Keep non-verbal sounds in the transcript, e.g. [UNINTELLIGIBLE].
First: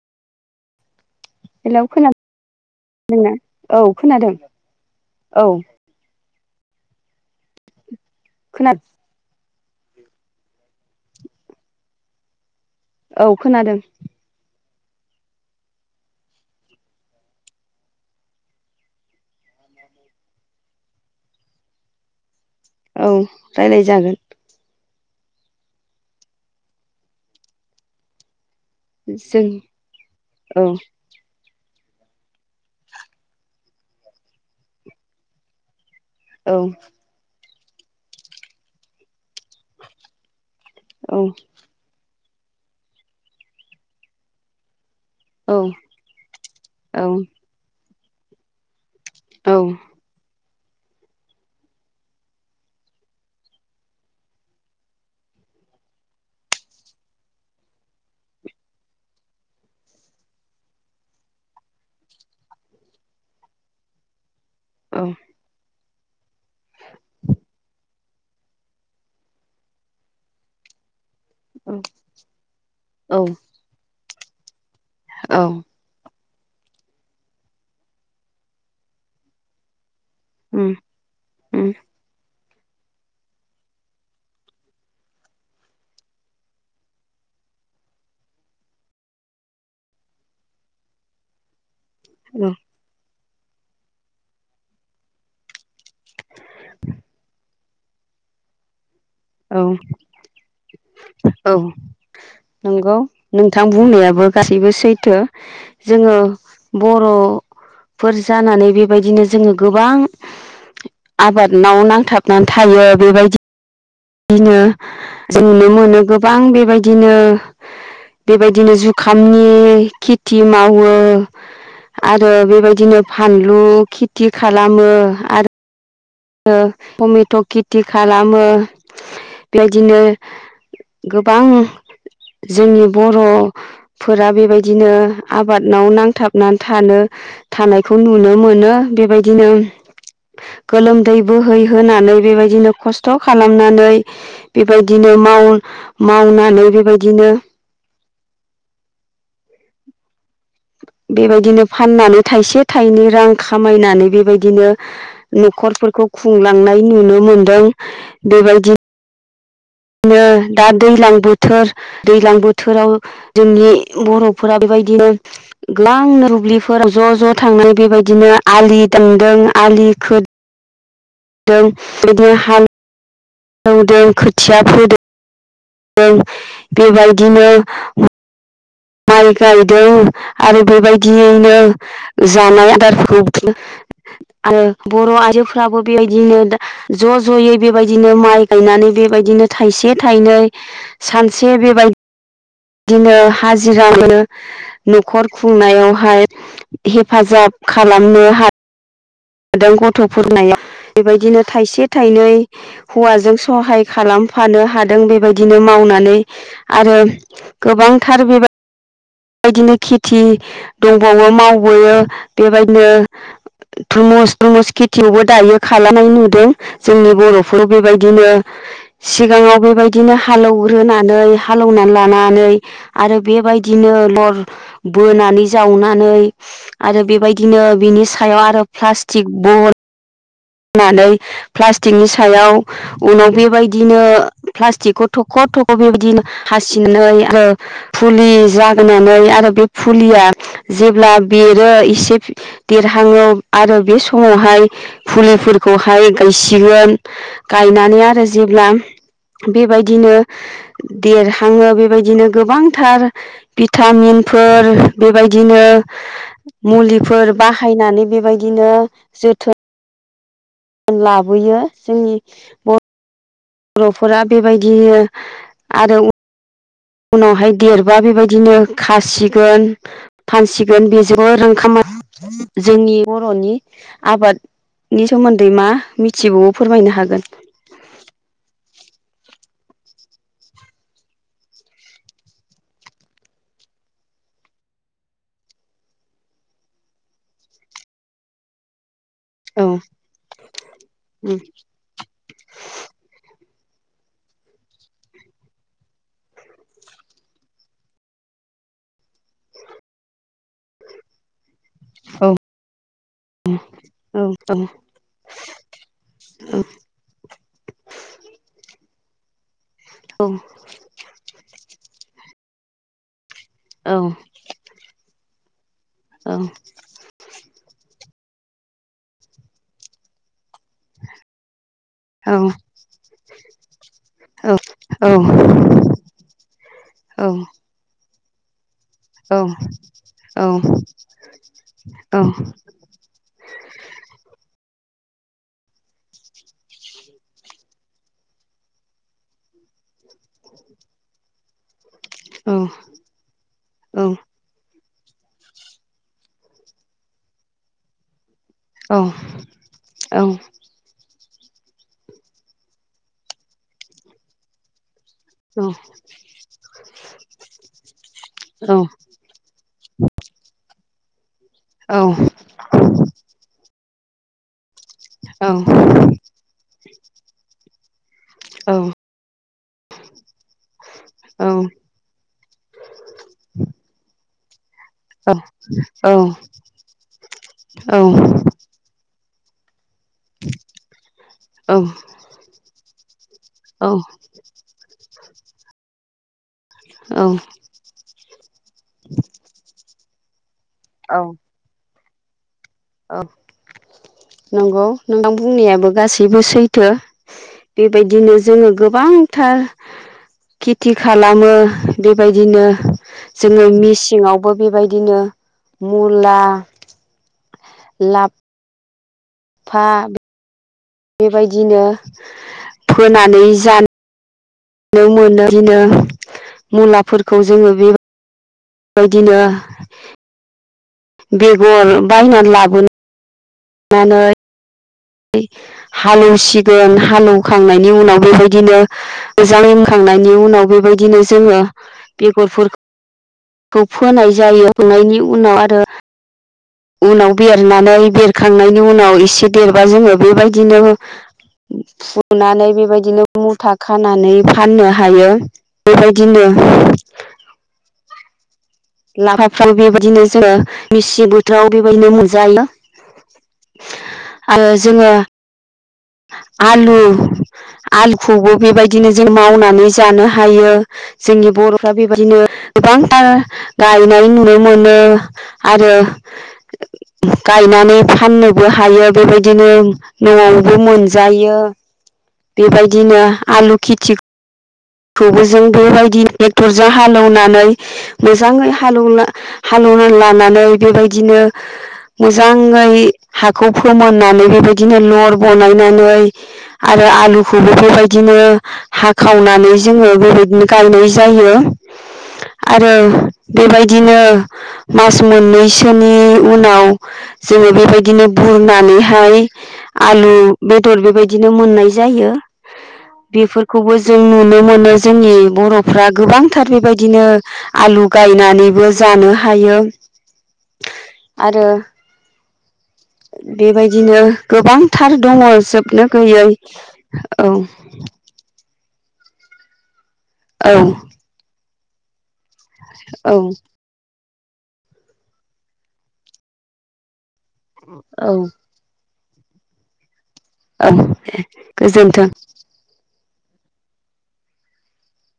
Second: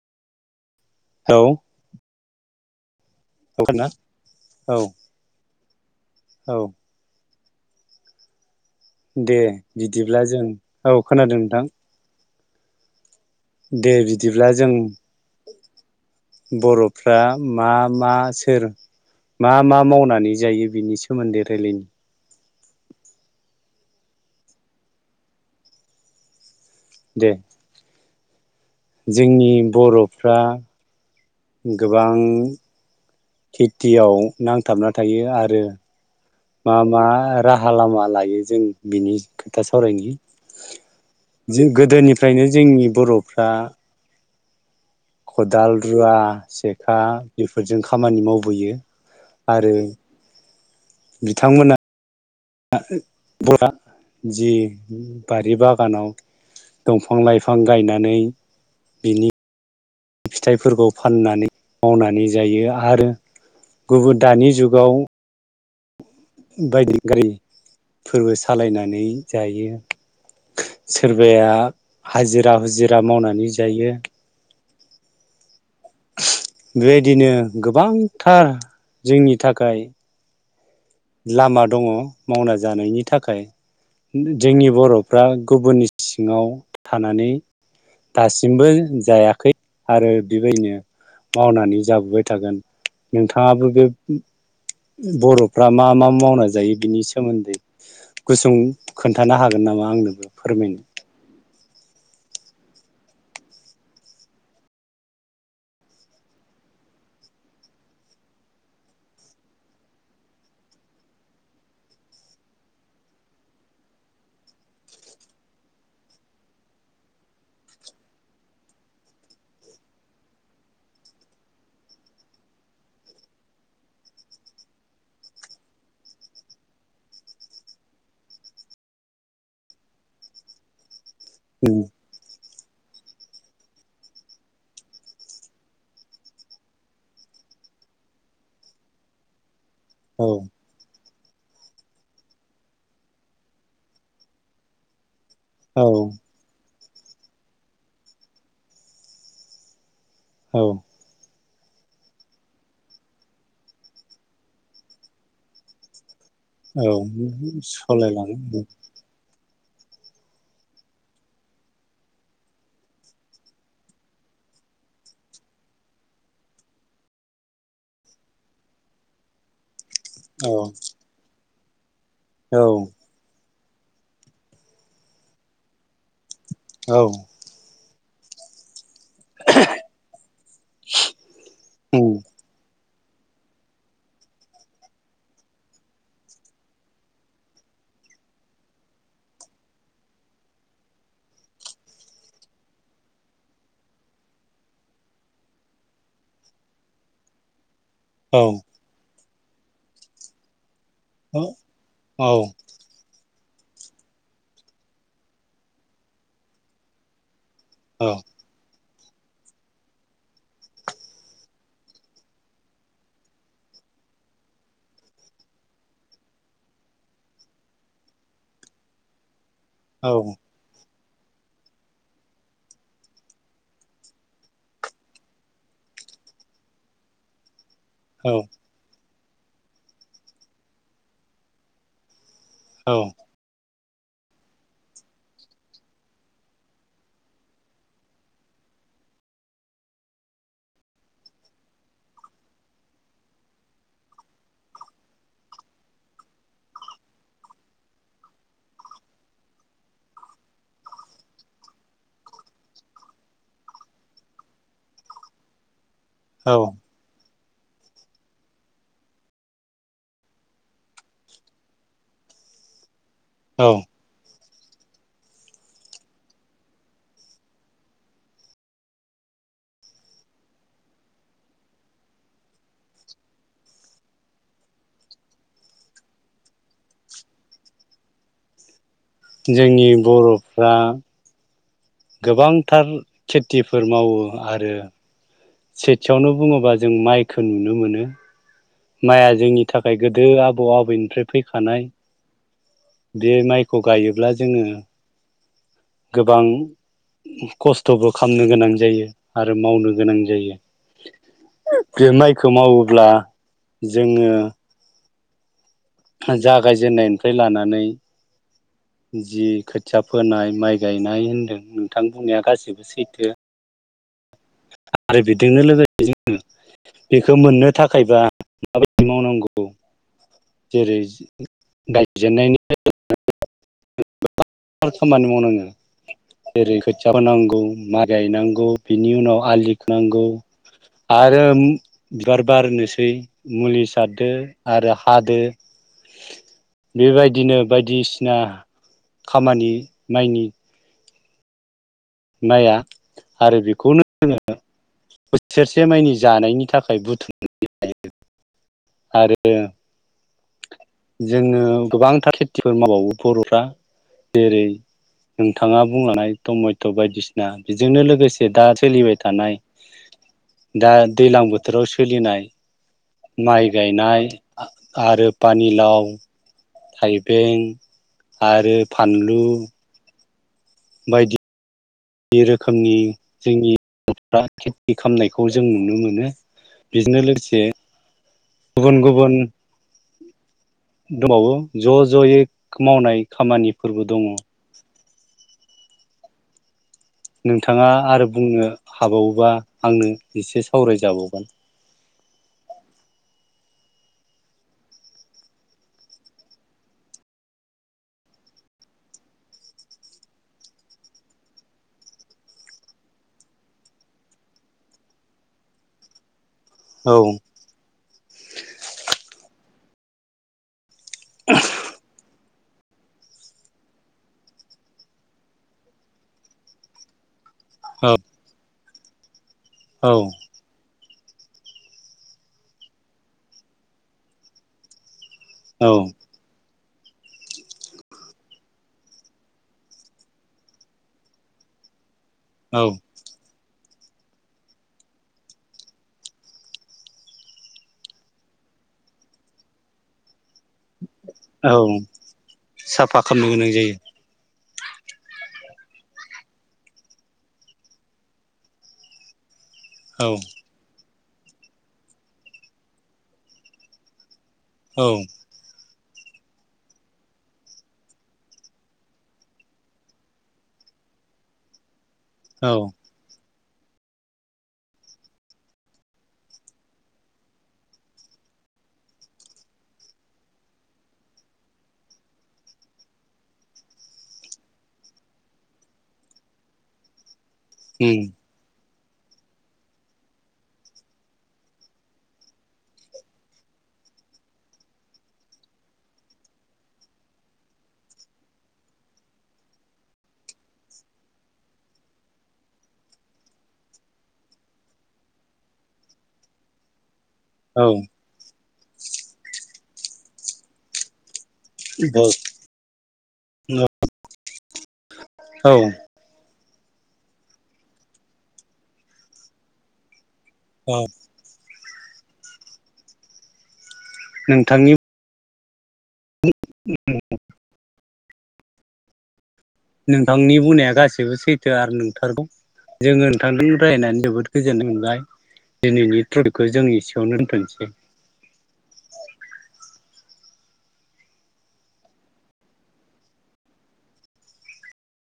औ हेलौ खोना दोंना? औ खोनादों औ औ। औ। खोना दे बिदिब्ला जों औ खोनादों नोंथां। औ खोनादों दे बिदिब्ला जों [INAUDIBLE] बर'फ्रा मा मा सोर मा मा मावनानै जायो बिनि सोमोन्दै रायलायनो औ राय्लाय जागोन दे जों जोंनि बरफ्रा औ गोबां खेथियाव नांथाबना थायो आरो औ मा मा राहा लामा लायो जों बिनि खोथा सावरायनि औ जे गोदोनिफ्राय ओमफ्रायनो जोंनि बर'फ्रा औ खदाल रुवा सेखा औ बेफोरजों खामानि मावबोयो आरो बिथांमोना जि बारि बागानाव दंफां लाइफां गायनानै बिनि फिथाइफोरखौ फाननानै मावनानै जायो आरो गुबुन दानि जुगाव बायदि गारिफोरबो सालायनानै जायो सोरबाया हाजिरा हुजिरा औ मावनानै जायो औ बेबायदिनो गोबांथार जोंनि थाखाय उम लामा उम दंङ मावना जानायनि थाखाय जोंनि बर'फ्रा गुबुननि सिङाव थानानै दासिमबो जायाखै आरो बेबायदिनो मावनानै जाबोबाय औ थागोन नोंथांङाबो बे बरफ फ्रा मा मा मावना जायो बिनि सोमोन्दै गुसुं खोन्थानो हागोन औ औ नामा आंनोबो फोरमायनो नंगौ नोंथां बुंनायाबो गासैबो सैथो जोंङो बर'फोर जानानै बेबायदिनो जोंङो गोबां आबाद माव नांथाबनानै थायो बेबायदि बिदिनो नुनो मोनो गोबां बेबायदिनो बेबायदिनो जुखामनि खेथि मावो आरो बेबायदिनो फानलु खेथि खालामो आरो ओ टमेट' खेथि खालामो बेबायदिनो गोबां जोंनि बर'फोरा बेबायदिनो आबादाव नांथाबनानै थानो थानायखौ नुनो मोनो बेबायदिनो औ गोलोमदै बोहैहोनानै बेबायदिनो खस्थ' खालामनानै बेबायदिनो माउन औ माउनानै बेबाय [UNINTELLIGIBLE] औ बेबायदिनो फाननानै थाइसे थाइनै रां खामायनानै बेबायदिनो न'खरफोरखौ औ खुंलांनाय नुनो मोनदों सालायलाङो बेबायदि ओ दा दैज्लां बोथोर दैज्लां बोथोराव जोंनि बर'फोरा बेबायदिनो गोबां दुब्लिफोराव ज' ज' थांनाय बेबायदिनो आलि दामदों आलि खोदों औ [UNINTELLIGIBLE] बिदिनो औ हाल एवदों खोथिया फोदों ओ औ बेबायदिनो माइ गायदों आरो बेबायदियैनो जानाय आदारफोर आरो बर' आइजोफ्राबो बेबायदिनो ज' ज'यै बेबायदिनो माइ गायनानै बेबायदिनो थाइसे थाइनै सानसे बेबायदिनो हाजिर मोनो न'खर खुंनायावहाय हेफाजाब खालामनो औ हा गथ'फोरनायाव बेबायदिनो थायसे औ थायनै हौवाजों सहाय खालामफानो हादों बेबायदिनो मावनानै आरो गोबां थार बेबा बेबायदिनो खेथि दंबावो मावबोयो बेबायदिनो धुमुस दुमुस खेथियावबो दायो खालामनाय नुदों जोंनि बरफोराव बेबायदिनो सिगाङाव बेबायदिनो हालेवग्रोना नै हालौनानै लानानै आरो बेबायदि बिदिनो लर बोनानै जावनानै आरो बेबायदिनो बिनि सायाव औ आरो प्लास थिगब नानै प्लास्टिकनि स सायाव औ उनाव बेबाय बिदिनो प्लास्टिकखौ थख थख बेबायदिनो हासिनानै आरो फुलि जागोनानै आरो बे फुलिया जेब्ला बेरो एसे देरहङो आरो बे समावहाय फुलिफोरखौहाय गायसिगोन गायनानै आरो जेब्ला बेबायदिनो देरहाङो बेबायदिनो गोबांथार भिटामिनफोर बेबायदिनो औ मुलिफोर बाहायनानै बेबायदिनो जोथो लाबोयो जोंनि बर औ बरफोरा बेबायदिनो आरो उनावहाय देरबा बेबायदिनो खासिगोन फानसिगोन बेजोंबो रोंखाम जोंनि बरनि आबादनि सोमोन्दै मा मिथिबावो फोरमायनो हागोन। जोंनि बरफ्रा गोबांथार खेथिफोर मावो आरो सेथियावनो बुङोबा जों माइखो नुनो मोनो माइआ जोंनि औ थाखाय गोदो आबौ आबैनिफ्राय फैखानाय बे माइ खौ गायोब्ला जोंङो गोबां खस्थबो खामनो गोनां जायो आरो मावनो गोनां जायो। बे औ माइखौ मावोब्ला औ जोङो औ जागायजेननायनिफ्राय लानानै जि खोथिया फोनाय माइ गायनाय होन्दों नोंथां बुंनाया गासि बेबो सैथो औ। बेदिनो लोगो [UNINTELLIGIBLE] औ बेखो मोननो थाखायबा [UNINTELLIGIBLE] मावनांगौ जेरै गायजेननायनि [UNINTELLIGIBLE] औ खामानि मावनाङो जेरै खोथिया होनांगौ मा गायनांगौ [UNINTELLIGIBLE] औ आलि खोनांगौ आरो बिबार बारनोसै मुलि सारदो आरो हादो। बेबायदिनो बायदिसिना खामानि माइनि माइया आरो बेखौनो जोङो बोसोरसे माइनि जानायनि थाखाय बुथुमनो हायो। औ औ। [INAUDIBLE] जोङो गोबांथार खेथिफोर मावबावो बर'फ्रा। जेरै नोंथाङा बुंलांनाय टमेट बायदिसिना बेजोंनो लोगोसे दा सोलिबाय थानाय दा दैलां बोथोराव सोलिनाय माइ गायनाय [INAUDIBLE] आरो औ। [INAUDIBLE] थाइबें आरो फानलु बायदि रोखोमनि जोंनि [UNINTELLIGIBLE] खेथि खामनायखौ जों नुनो मोनो। बेजोंनो लोगोसे गुबुन गुबुन दंबावो ज' ज'यै मावनाय खामानिफोरबो दङ'। [UNINTELLIGIBLE] नोंथाङा आरो बुंनो हाबावोबा आंनो [UNINTELLIGIBLE] सावरायजाबावगोन। औ नंगौ नोंथां बुंनायाबो गासैबो सैथो बेबायदिनो जोङो गोबांथार खिथि खालामो बेबायदिनो जोङो मेसिङावबो बेबायदिनो मुला औ [UNINTELLIGIBLE] [UNINTELLIGIBLE] बेबायदिनो फोनानै जानो मोनो बिदिनो मुलाफोरखौ [UNINTELLIGIBLE] जोङो [UNINTELLIGIBLE] औ बेबायदिनो [UNINTELLIGIBLE] बेगर बायनानै लाबोनो [UNINTELLIGIBLE] औ [UNINTELLIGIBLE] हालौ [UNINTELLIGIBLE] [UNINTELLIGIBLE] हालेवखांनायनि उनाव बेबायदिनो जाखां लोंखांनायनि उनाव बेबायदिनो जोङो बेगरफोर औ [UNINTELLIGIBLE] फोनाय जायो होनोनायनि उनाव आरो उनाव बेरनानै बेरखांनायनि उनाव एसे देरबा जोङो [UNINTELLIGIBLE] औ [UNINTELLIGIBLE] फुनानै साफा बेबायदिनो खालामनो गोनां मुथा जायो खानानै फाननो हायो बेबायदिनो [UNINTELLIGIBLE] [UNINTELLIGIBLE] बेबायदिनो औ जोङो [UNINTELLIGIBLE] [UNINTELLIGIBLE] बोथोराव बेबायदिनो मोनजायो। आरो औ जोङो आलु- आलुखौबो बेबायदिनो जों मावनानै जानो हायो जोंनि बर'फ्रा [UNINTELLIGIBLE] [UNINTELLIGIBLE] औ गोबांटार गायनाय नुनो मोनो आरो गायनानै फाननोबो हायो। बेबायदिनो न'आवबो मोनजायो बेबायदिनो आलु खेथि [UNINTELLIGIBLE] जों बेबायदि ट्रेक्टरजों हालेवनाय उम [UNINTELLIGIBLE] मोजाङै हाल- हालेवनानै लानानै बेबायदिनो मोजाङै हाखौ फोमोननानै बेबायदिनो लर बनायनानै आरो आलुखौबो बेबायदिनो हाखावनानै जोङो बेबायदिनो गायनाय जायो आरो बेबायदिनो मास मोननैसोनि उनाव जोङो औ बेबायदिनो बुरनानैहाय आलु बेदर [UNINTELLIGIBLE] [UNINTELLIGIBLE] मोननाय जायो। बेफोरखौबो जोंनो ब [UNINTELLIGIBLE] जोंनि औ बर'फ्रा गोबांथार बेबायदिनो आलु गायनानैबो जानो हायो औ आरो बेबायदि बिदिनो नोंथांनि गोबांथार दङ नो गैयै औ नोंथांनि औ बुंनाया गासिबो सैथो थो आरो नंथारगौ जोङो औ नोंथांजों रायनानै जोबोद गोजोननाय मोनबाय दिनैनि तपिकखौ जों एसेयावनो दोनथ'नोसै। औ औ गोजोनथों